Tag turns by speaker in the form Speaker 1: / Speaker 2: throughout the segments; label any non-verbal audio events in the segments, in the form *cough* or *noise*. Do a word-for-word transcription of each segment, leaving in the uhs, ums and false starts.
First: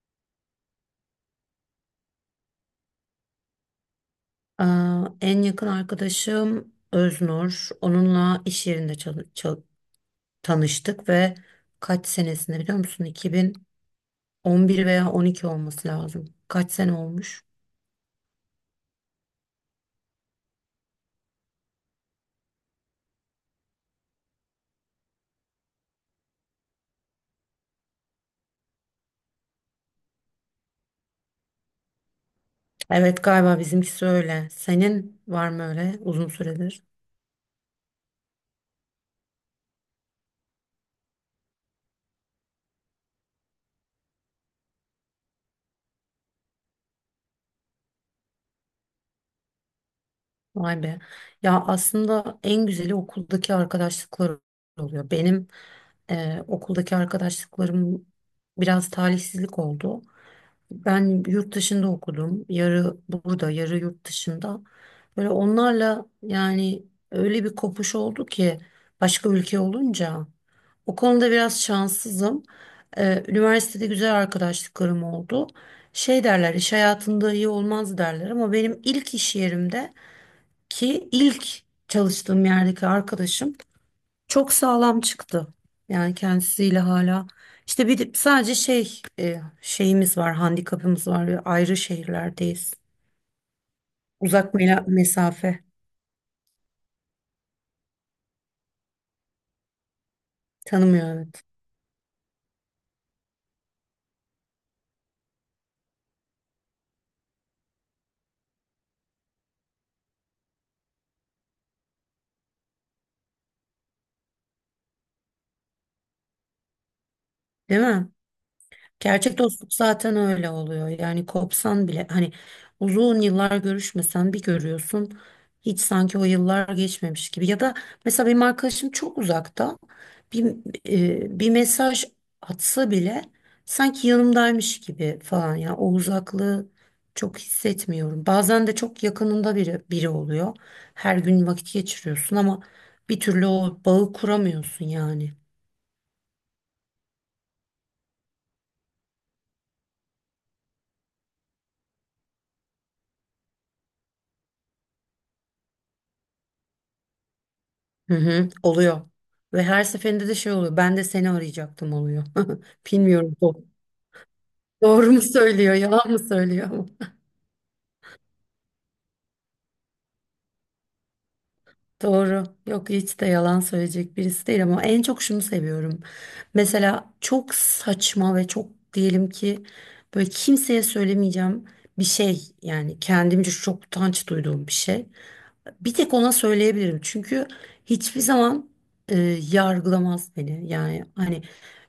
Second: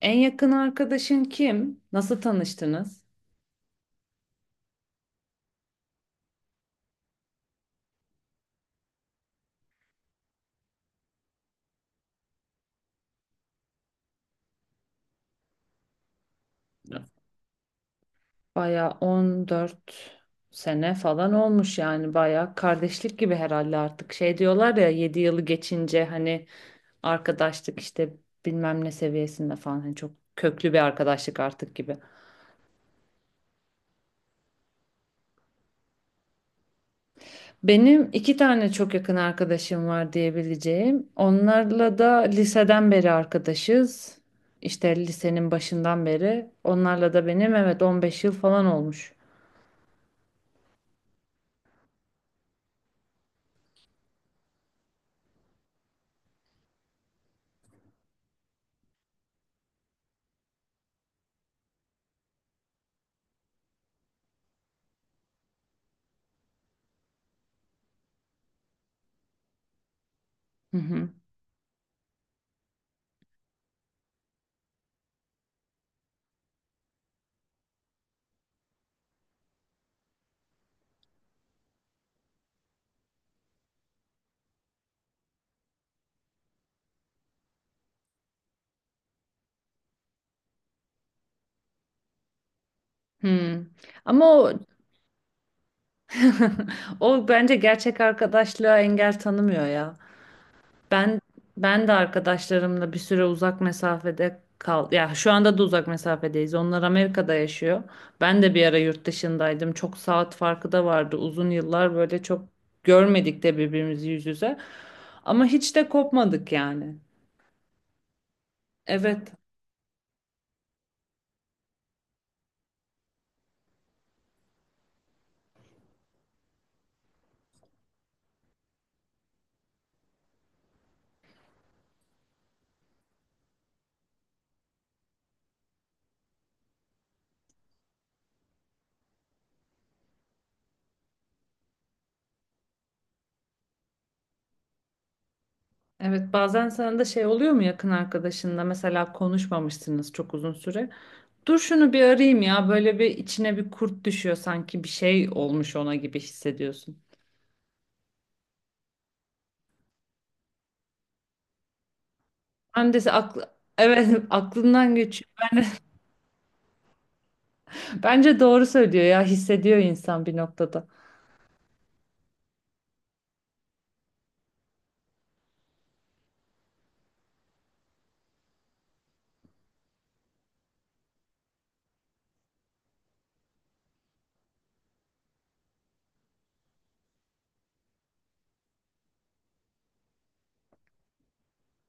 Speaker 1: En yakın arkadaşın kim? Nasıl tanıştınız?
Speaker 2: Aa, en yakın arkadaşım Öznur. Onunla iş yerinde çalı- çal- tanıştık ve kaç senesinde biliyor musun? iki bin on bir veya on iki olması lazım. Kaç sene
Speaker 1: Ya,
Speaker 2: olmuş?
Speaker 1: baya on dört sene falan olmuş yani baya kardeşlik gibi herhalde artık. Şey diyorlar ya yedi yılı geçince hani arkadaşlık işte bilmem ne seviyesinde falan hani çok köklü bir arkadaşlık artık gibi.
Speaker 2: Evet, galiba bizimkisi öyle. Senin var mı öyle uzun süredir?
Speaker 1: Benim iki tane çok yakın arkadaşım var diyebileceğim. Onlarla da liseden beri arkadaşız. İşte lisenin başından beri. Onlarla da benim evet on beş yıl falan olmuş.
Speaker 2: Vay be. Ya aslında en güzeli okuldaki arkadaşlıklar oluyor. Benim e, okuldaki arkadaşlıklarım biraz talihsizlik oldu. Ben yurt dışında okudum. Yarı burada, yarı yurt dışında. Böyle onlarla yani öyle bir kopuş oldu ki başka ülke olunca.
Speaker 1: Hı
Speaker 2: O
Speaker 1: hı.
Speaker 2: konuda biraz şanssızım. Ee, üniversitede güzel arkadaşlıklarım oldu. Şey derler, iş hayatında iyi olmaz derler, ama benim ilk iş yerimde ki ilk çalıştığım yerdeki arkadaşım çok sağlam çıktı. Yani kendisiyle hala. İşte bir de sadece şey e, şeyimiz var, handikapımız var. Ayrı şehirlerdeyiz.
Speaker 1: Hmm. Ama o
Speaker 2: Uzak mela- mesafe
Speaker 1: *laughs* o bence gerçek arkadaşlığa engel tanımıyor ya.
Speaker 2: tanımıyor,
Speaker 1: Ben
Speaker 2: evet.
Speaker 1: ben de arkadaşlarımla bir süre uzak mesafede kal. Ya şu anda da uzak mesafedeyiz. Onlar Amerika'da yaşıyor. Ben de bir ara yurt dışındaydım. Çok saat farkı da vardı. Uzun yıllar böyle çok görmedik de birbirimizi yüz yüze. Ama hiç de kopmadık yani.
Speaker 2: Değil mi?
Speaker 1: Evet.
Speaker 2: Gerçek dostluk zaten öyle oluyor. Yani kopsan bile hani uzun yıllar görüşmesen bir görüyorsun. Hiç sanki o yıllar geçmemiş gibi. Ya da mesela benim arkadaşım çok uzakta. Bir, e, Bir mesaj atsa bile sanki yanımdaymış gibi falan. Ya o uzaklığı çok hissetmiyorum. Bazen de çok yakınında biri, biri oluyor. Her gün vakit geçiriyorsun ama bir türlü o bağı kuramıyorsun yani.
Speaker 1: Evet, bazen sana da şey oluyor mu yakın arkadaşınla mesela konuşmamışsınız çok uzun süre. Dur şunu bir arayayım ya. Böyle bir içine bir kurt düşüyor sanki bir şey olmuş ona gibi hissediyorsun.
Speaker 2: Hı hı, oluyor. Ve her seferinde de şey oluyor. Ben de seni arayacaktım oluyor.
Speaker 1: Ben
Speaker 2: *laughs*
Speaker 1: de
Speaker 2: Bilmiyorum.
Speaker 1: aklı,
Speaker 2: Bu
Speaker 1: evet *laughs* aklından
Speaker 2: doğru mu
Speaker 1: geçiyor.
Speaker 2: söylüyor, yalan mı söylüyor? *laughs*
Speaker 1: Bence doğru söylüyor ya hissediyor insan bir noktada.
Speaker 2: Doğru. Yok, hiç de yalan söyleyecek birisi değil, ama en çok şunu seviyorum. Mesela çok saçma ve çok, diyelim ki böyle kimseye söylemeyeceğim bir şey, yani kendimce çok utanç duyduğum bir şey. Bir tek ona söyleyebilirim. Çünkü hiçbir zaman e, yargılamaz beni. Yani hani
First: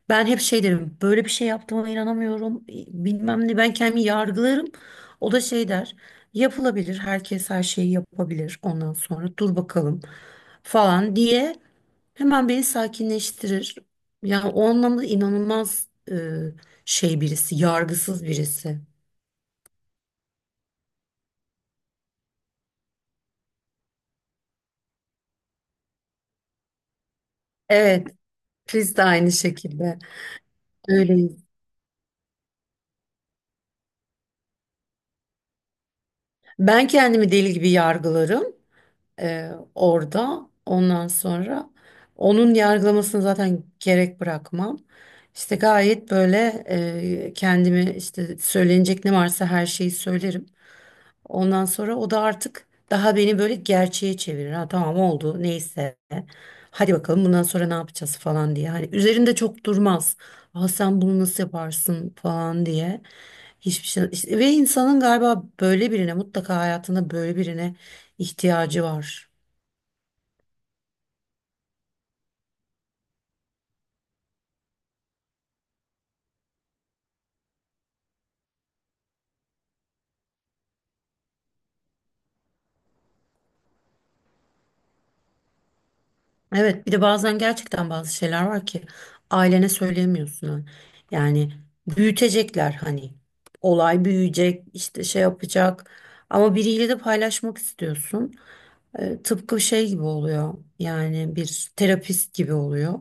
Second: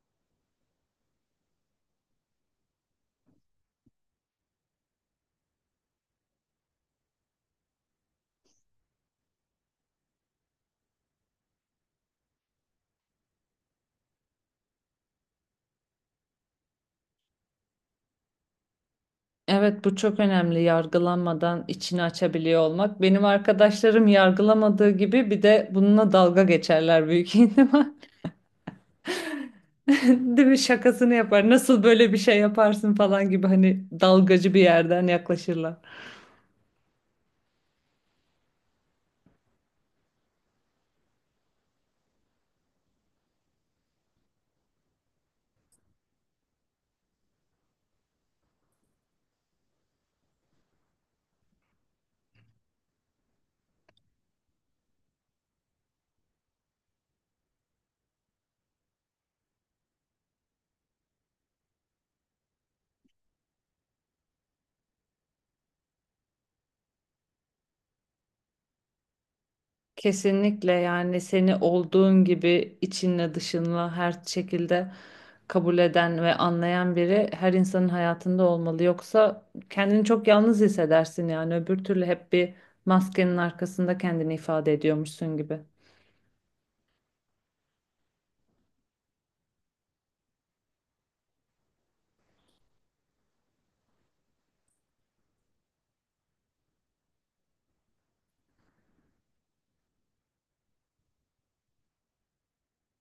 Speaker 2: ben hep şey derim. Böyle bir şey yaptığıma inanamıyorum. Bilmem ne, ben kendimi yargılarım. O da şey der. Yapılabilir. Herkes her şeyi yapabilir. Ondan sonra dur bakalım falan diye hemen beni sakinleştirir. Yani o anlamda inanılmaz e, şey birisi, yargısız birisi.
Speaker 1: Evet bu çok önemli yargılanmadan içini açabiliyor olmak. Benim arkadaşlarım yargılamadığı gibi bir de bununla dalga geçerler büyük ihtimal. *laughs*
Speaker 2: Evet, biz de aynı şekilde.
Speaker 1: Değil mi? Şakasını
Speaker 2: Öyle.
Speaker 1: yapar. Nasıl böyle bir şey yaparsın falan gibi hani dalgacı bir yerden yaklaşırlar.
Speaker 2: Ben kendimi deli gibi yargılarım e, orada. Ondan sonra onun yargılamasını zaten gerek bırakmam. İşte gayet böyle e, kendimi, işte söylenecek ne varsa her şeyi söylerim. Ondan sonra o da artık daha beni böyle gerçeğe çevirir. Ha, tamam, oldu, neyse. Hadi bakalım, bundan sonra ne yapacağız falan diye. Hani üzerinde çok durmaz. Aa, sen bunu nasıl yaparsın falan diye. Hiçbir şey. işte- Ve insanın galiba böyle birine, mutlaka hayatında böyle birine ihtiyacı var.
Speaker 1: Kesinlikle yani seni olduğun gibi içinle dışınla her şekilde kabul eden ve anlayan biri her insanın hayatında olmalı. Yoksa kendini çok yalnız hissedersin yani öbür türlü hep bir maskenin arkasında kendini ifade ediyormuşsun gibi.
Speaker 2: Evet, bir de bazen gerçekten bazı şeyler var ki ailene söyleyemiyorsun. Ha. Yani büyütecekler, hani olay büyüyecek, işte şey yapacak, ama biriyle de paylaşmak istiyorsun. E, tıpkı şey gibi oluyor, yani bir terapist gibi oluyor.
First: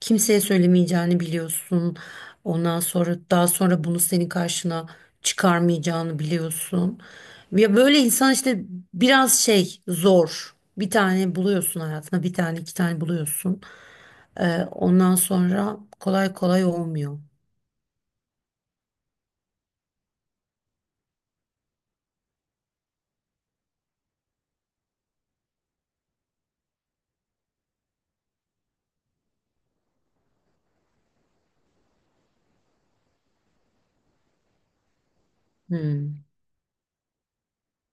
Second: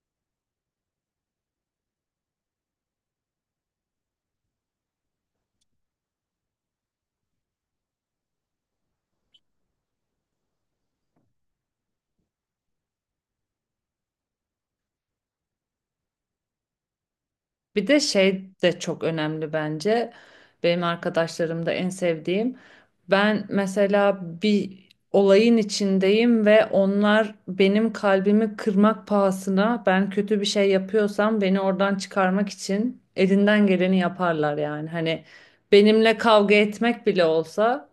Speaker 2: Kimseye söylemeyeceğini biliyorsun. Ondan sonra daha sonra bunu senin karşına çıkarmayacağını biliyorsun. Ya böyle insan, işte biraz şey zor. Bir tane buluyorsun hayatına, bir tane, iki tane buluyorsun. E, ondan sonra kolay kolay olmuyor.
Speaker 1: Bir de şey de çok önemli bence. Benim arkadaşlarımda en sevdiğim. Ben mesela bir olayın içindeyim ve onlar benim kalbimi kırmak pahasına ben kötü bir şey yapıyorsam beni oradan çıkarmak için elinden geleni yaparlar yani. Hani benimle
Speaker 2: Hmm.
Speaker 1: kavga etmek bile olsa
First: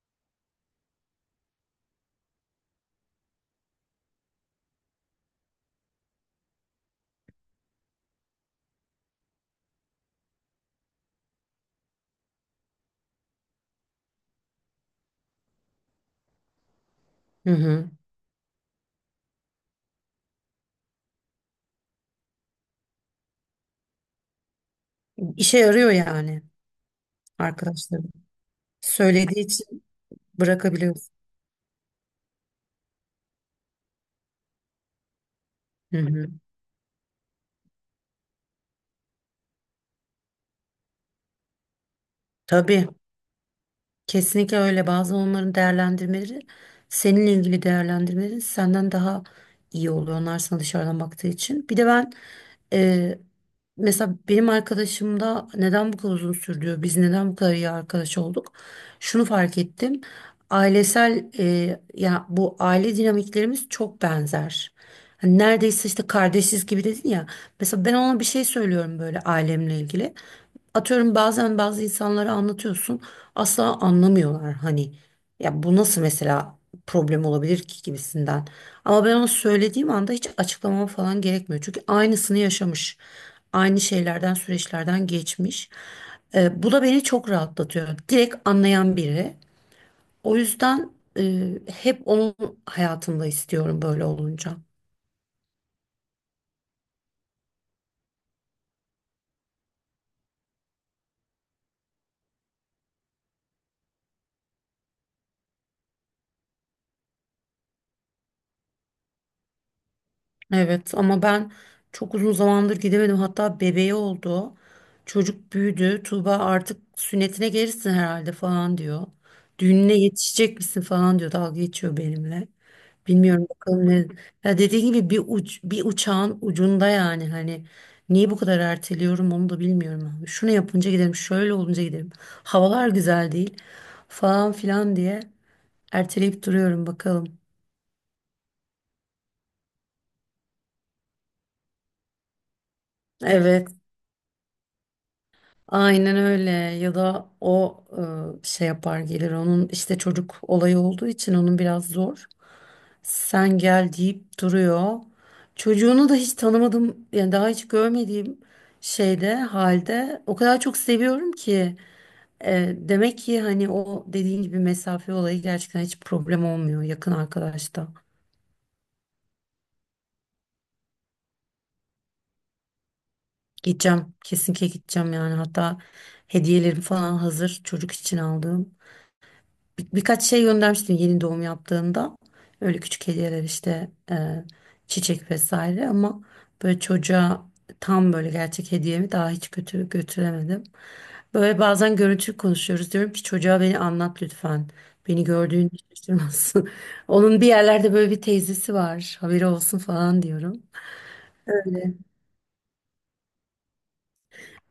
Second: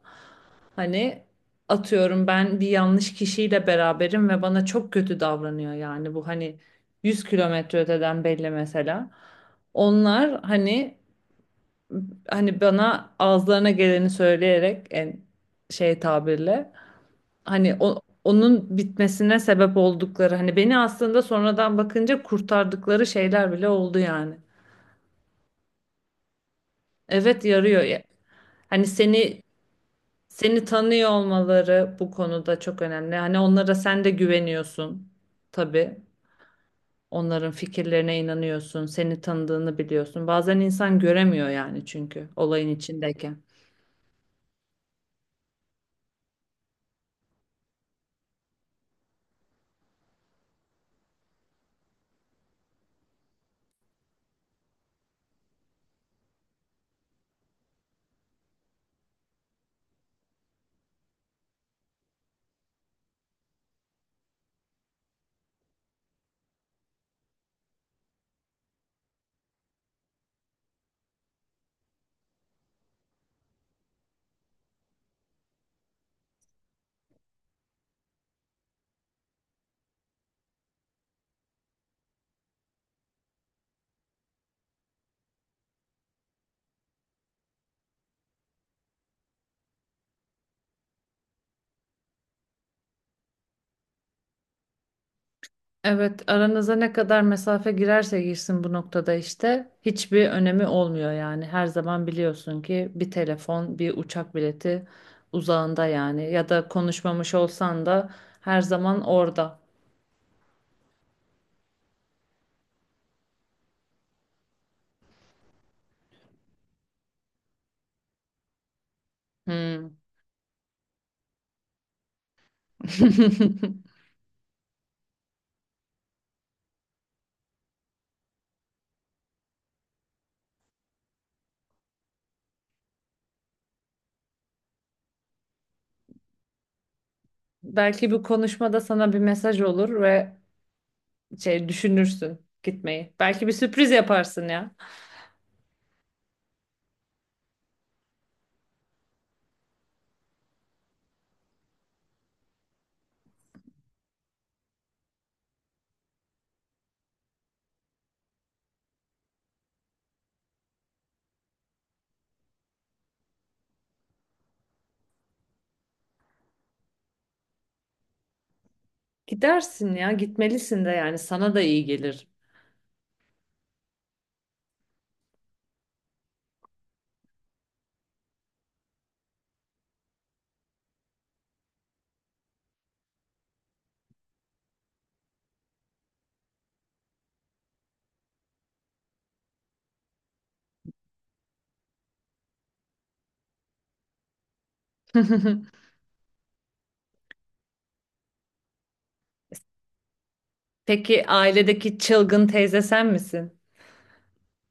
Speaker 1: hani atıyorum ben bir yanlış kişiyle beraberim ve bana çok kötü davranıyor yani bu hani yüz kilometre öteden belli mesela. Onlar hani hani bana ağızlarına geleni söyleyerek en şey tabirle
Speaker 2: Hı
Speaker 1: hani
Speaker 2: hı.
Speaker 1: o- onun bitmesine sebep oldukları hani beni aslında sonradan bakınca kurtardıkları şeyler bile oldu yani.
Speaker 2: İşe yarıyor yani
Speaker 1: Evet yarıyor ya.
Speaker 2: arkadaşlarım.
Speaker 1: Hani seni
Speaker 2: Söylediği için
Speaker 1: seni tanıyor
Speaker 2: bırakabiliyorsun.
Speaker 1: olmaları bu konuda çok önemli. Hani onlara sen de güveniyorsun
Speaker 2: Hı
Speaker 1: tabii.
Speaker 2: hı.
Speaker 1: Onların fikirlerine inanıyorsun, seni tanıdığını biliyorsun. Bazen insan göremiyor yani çünkü olayın
Speaker 2: Tabii.
Speaker 1: içindeyken.
Speaker 2: Kesinlikle öyle. Bazen onların değerlendirmeleri, seninle ilgili değerlendirmeleri senden daha iyi oluyor. Onlar sana dışarıdan baktığı için. Bir de ben e, mesela benim arkadaşımda neden bu kadar uzun sürdü? Biz neden bu kadar iyi arkadaş olduk? Şunu fark ettim. Ailesel e, ya bu aile dinamiklerimiz çok benzer. Hani neredeyse işte kardeşiz gibi dedin ya. Mesela ben ona bir şey söylüyorum böyle ailemle ilgili. Atıyorum, bazen bazı insanlara anlatıyorsun, asla anlamıyorlar hani, ya bu nasıl mesela problem olabilir ki gibisinden. Ama ben ona söylediğim anda hiç açıklamam falan gerekmiyor. Çünkü aynısını yaşamış. Aynı şeylerden, süreçlerden geçmiş. Ee, bu da beni çok rahatlatıyor. Direkt anlayan biri. O yüzden e, hep onun hayatımda istiyorum böyle olunca.
Speaker 1: Evet, aranıza ne kadar mesafe girerse girsin bu noktada işte hiçbir önemi olmuyor yani. Her zaman biliyorsun ki bir telefon, bir uçak bileti uzağında yani ya da konuşmamış olsan da her zaman orada.
Speaker 2: Evet, ama ben çok uzun zamandır gidemedim. Hatta bebeği oldu. Çocuk büyüdü. Tuğba artık sünnetine gelirsin herhalde falan diyor.
Speaker 1: Hmm.
Speaker 2: Düğününe yetişecek misin falan diyor. Dalga geçiyor benimle. Bilmiyorum
Speaker 1: *laughs*
Speaker 2: bakalım ne. Ya dediğim gibi bir uç, bir uçağın ucunda, yani hani niye bu kadar erteliyorum onu da bilmiyorum abi. Şunu yapınca giderim, şöyle olunca giderim. Havalar güzel değil falan filan diye erteleyip duruyorum bakalım.
Speaker 1: Belki bu konuşmada sana bir mesaj olur ve şey düşünürsün gitmeyi. Belki bir
Speaker 2: Evet.
Speaker 1: sürpriz yaparsın ya.
Speaker 2: Aynen öyle, ya da o e, şey yapar gelir, onun işte çocuk olayı olduğu için onun biraz zor. Sen gel deyip duruyor. Çocuğunu da hiç tanımadım yani, daha hiç görmediğim şeyde halde o kadar çok seviyorum ki. E, demek ki hani o dediğin gibi mesafe olayı gerçekten hiç problem olmuyor yakın arkadaşta.
Speaker 1: Gidersin ya, gitmelisin de yani sana da iyi gelir.
Speaker 2: Gideceğim, kesinlikle gideceğim yani, hatta hediyelerim falan hazır, çocuk için aldığım. Bir- birkaç şey göndermiştim yeni doğum yaptığında. Öyle küçük hediyeler işte, e, çiçek vesaire, ama böyle çocuğa tam böyle gerçek hediyemi daha hiç götür götüremedim. Böyle bazen görüntülü konuşuyoruz, diyorum ki çocuğa beni anlat lütfen. Beni gördüğünü
Speaker 1: *laughs*
Speaker 2: hiç şaşırmasın. *laughs* Onun bir yerlerde böyle bir teyzesi var. Haberi olsun falan diyorum.
Speaker 1: Peki ailedeki çılgın teyze sen misin?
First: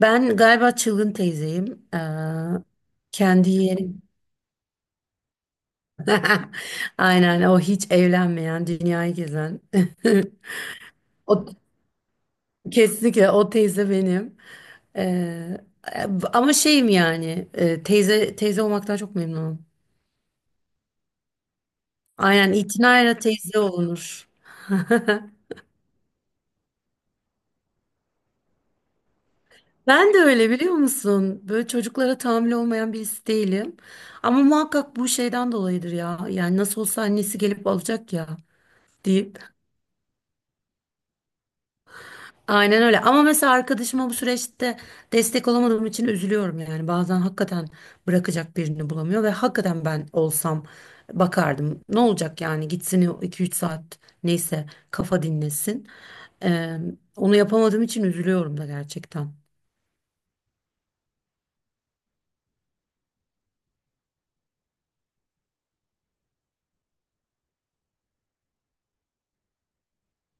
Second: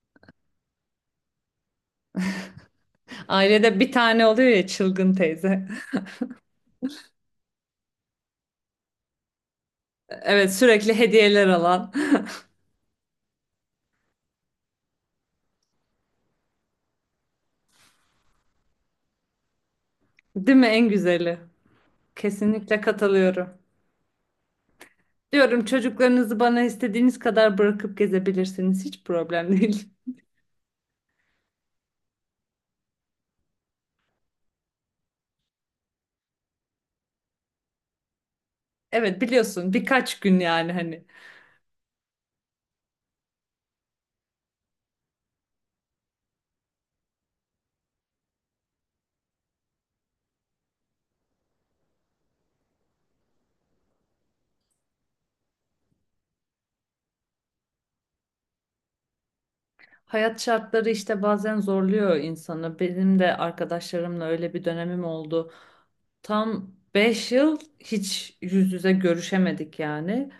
Speaker 2: Ben galiba çılgın teyzeyim. E, kendi
Speaker 1: Ailede bir
Speaker 2: yerim.
Speaker 1: tane oluyor ya çılgın teyze. *laughs*
Speaker 2: *laughs* Aynen, o hiç evlenmeyen, dünyayı gezen. *laughs*
Speaker 1: Evet sürekli
Speaker 2: O,
Speaker 1: hediyeler alan.
Speaker 2: kesinlikle o teyze benim. Ee, Ama şeyim yani, e, teyze teyze olmaktan çok memnunum.
Speaker 1: Değil mi en güzeli?
Speaker 2: Aynen,
Speaker 1: Kesinlikle
Speaker 2: itinayla
Speaker 1: katılıyorum.
Speaker 2: teyze olunur. *laughs*
Speaker 1: Diyorum çocuklarınızı bana istediğiniz kadar bırakıp gezebilirsiniz. Hiç problem değil. *laughs*
Speaker 2: Ben de öyle, biliyor musun? Böyle çocuklara tahammülü olmayan birisi değilim. Ama muhakkak bu şeyden dolayıdır ya. Yani nasıl olsa annesi gelip alacak ya
Speaker 1: Evet
Speaker 2: deyip.
Speaker 1: biliyorsun birkaç gün yani hani.
Speaker 2: Aynen öyle. Ama mesela arkadaşıma bu süreçte destek olamadığım için üzülüyorum yani. Bazen hakikaten bırakacak birini bulamıyor ve hakikaten ben olsam bakardım. Ne olacak yani, gitsin o iki üç saat, neyse, kafa dinlesin. Ee, Onu yapamadığım için üzülüyorum da gerçekten.
Speaker 1: Hayat şartları işte bazen zorluyor insanı. Benim de arkadaşlarımla öyle bir dönemim oldu. Tam beş yıl hiç yüz yüze görüşemedik yani.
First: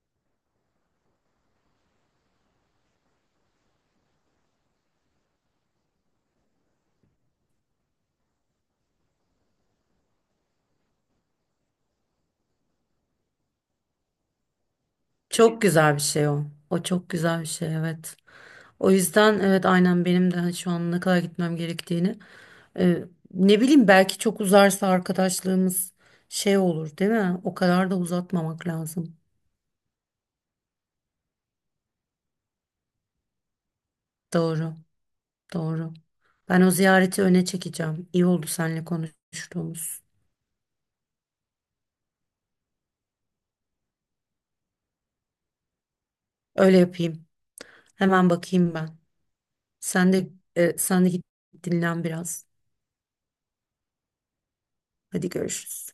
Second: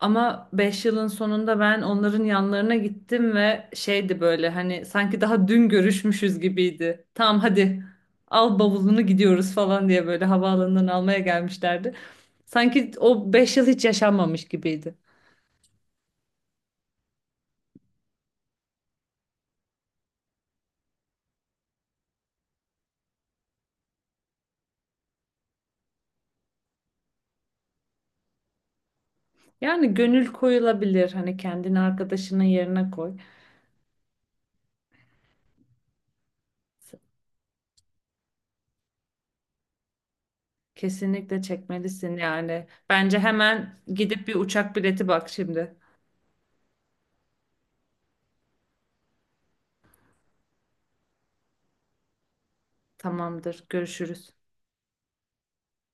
Speaker 1: Ama beş yılın sonunda ben onların yanlarına gittim ve şeydi böyle hani sanki daha dün görüşmüşüz gibiydi. Tamam hadi al bavulunu gidiyoruz falan diye böyle havaalanından almaya gelmişlerdi. Sanki o beş yıl hiç yaşanmamış gibiydi.
Speaker 2: Çok güzel bir şey o. O çok güzel bir şey, evet. O yüzden evet, aynen benim de şu an ne kadar gitmem gerektiğini. Ee, Ne bileyim, belki çok uzarsa arkadaşlığımız şey olur değil mi? O kadar da uzatmamak lazım.
Speaker 1: Yani gönül koyulabilir hani kendini arkadaşının yerine koy.
Speaker 2: Doğru, doğru. Ben o ziyareti öne çekeceğim. İyi oldu seninle konuştuğumuz.
Speaker 1: Kesinlikle çekmelisin yani. Bence hemen gidip bir uçak bileti bak şimdi.
Speaker 2: Öyle yapayım. Hemen bakayım ben. Sen de e, sen de git dinlen biraz.
Speaker 1: Tamamdır. Görüşürüz.
Speaker 2: Hadi görüşürüz.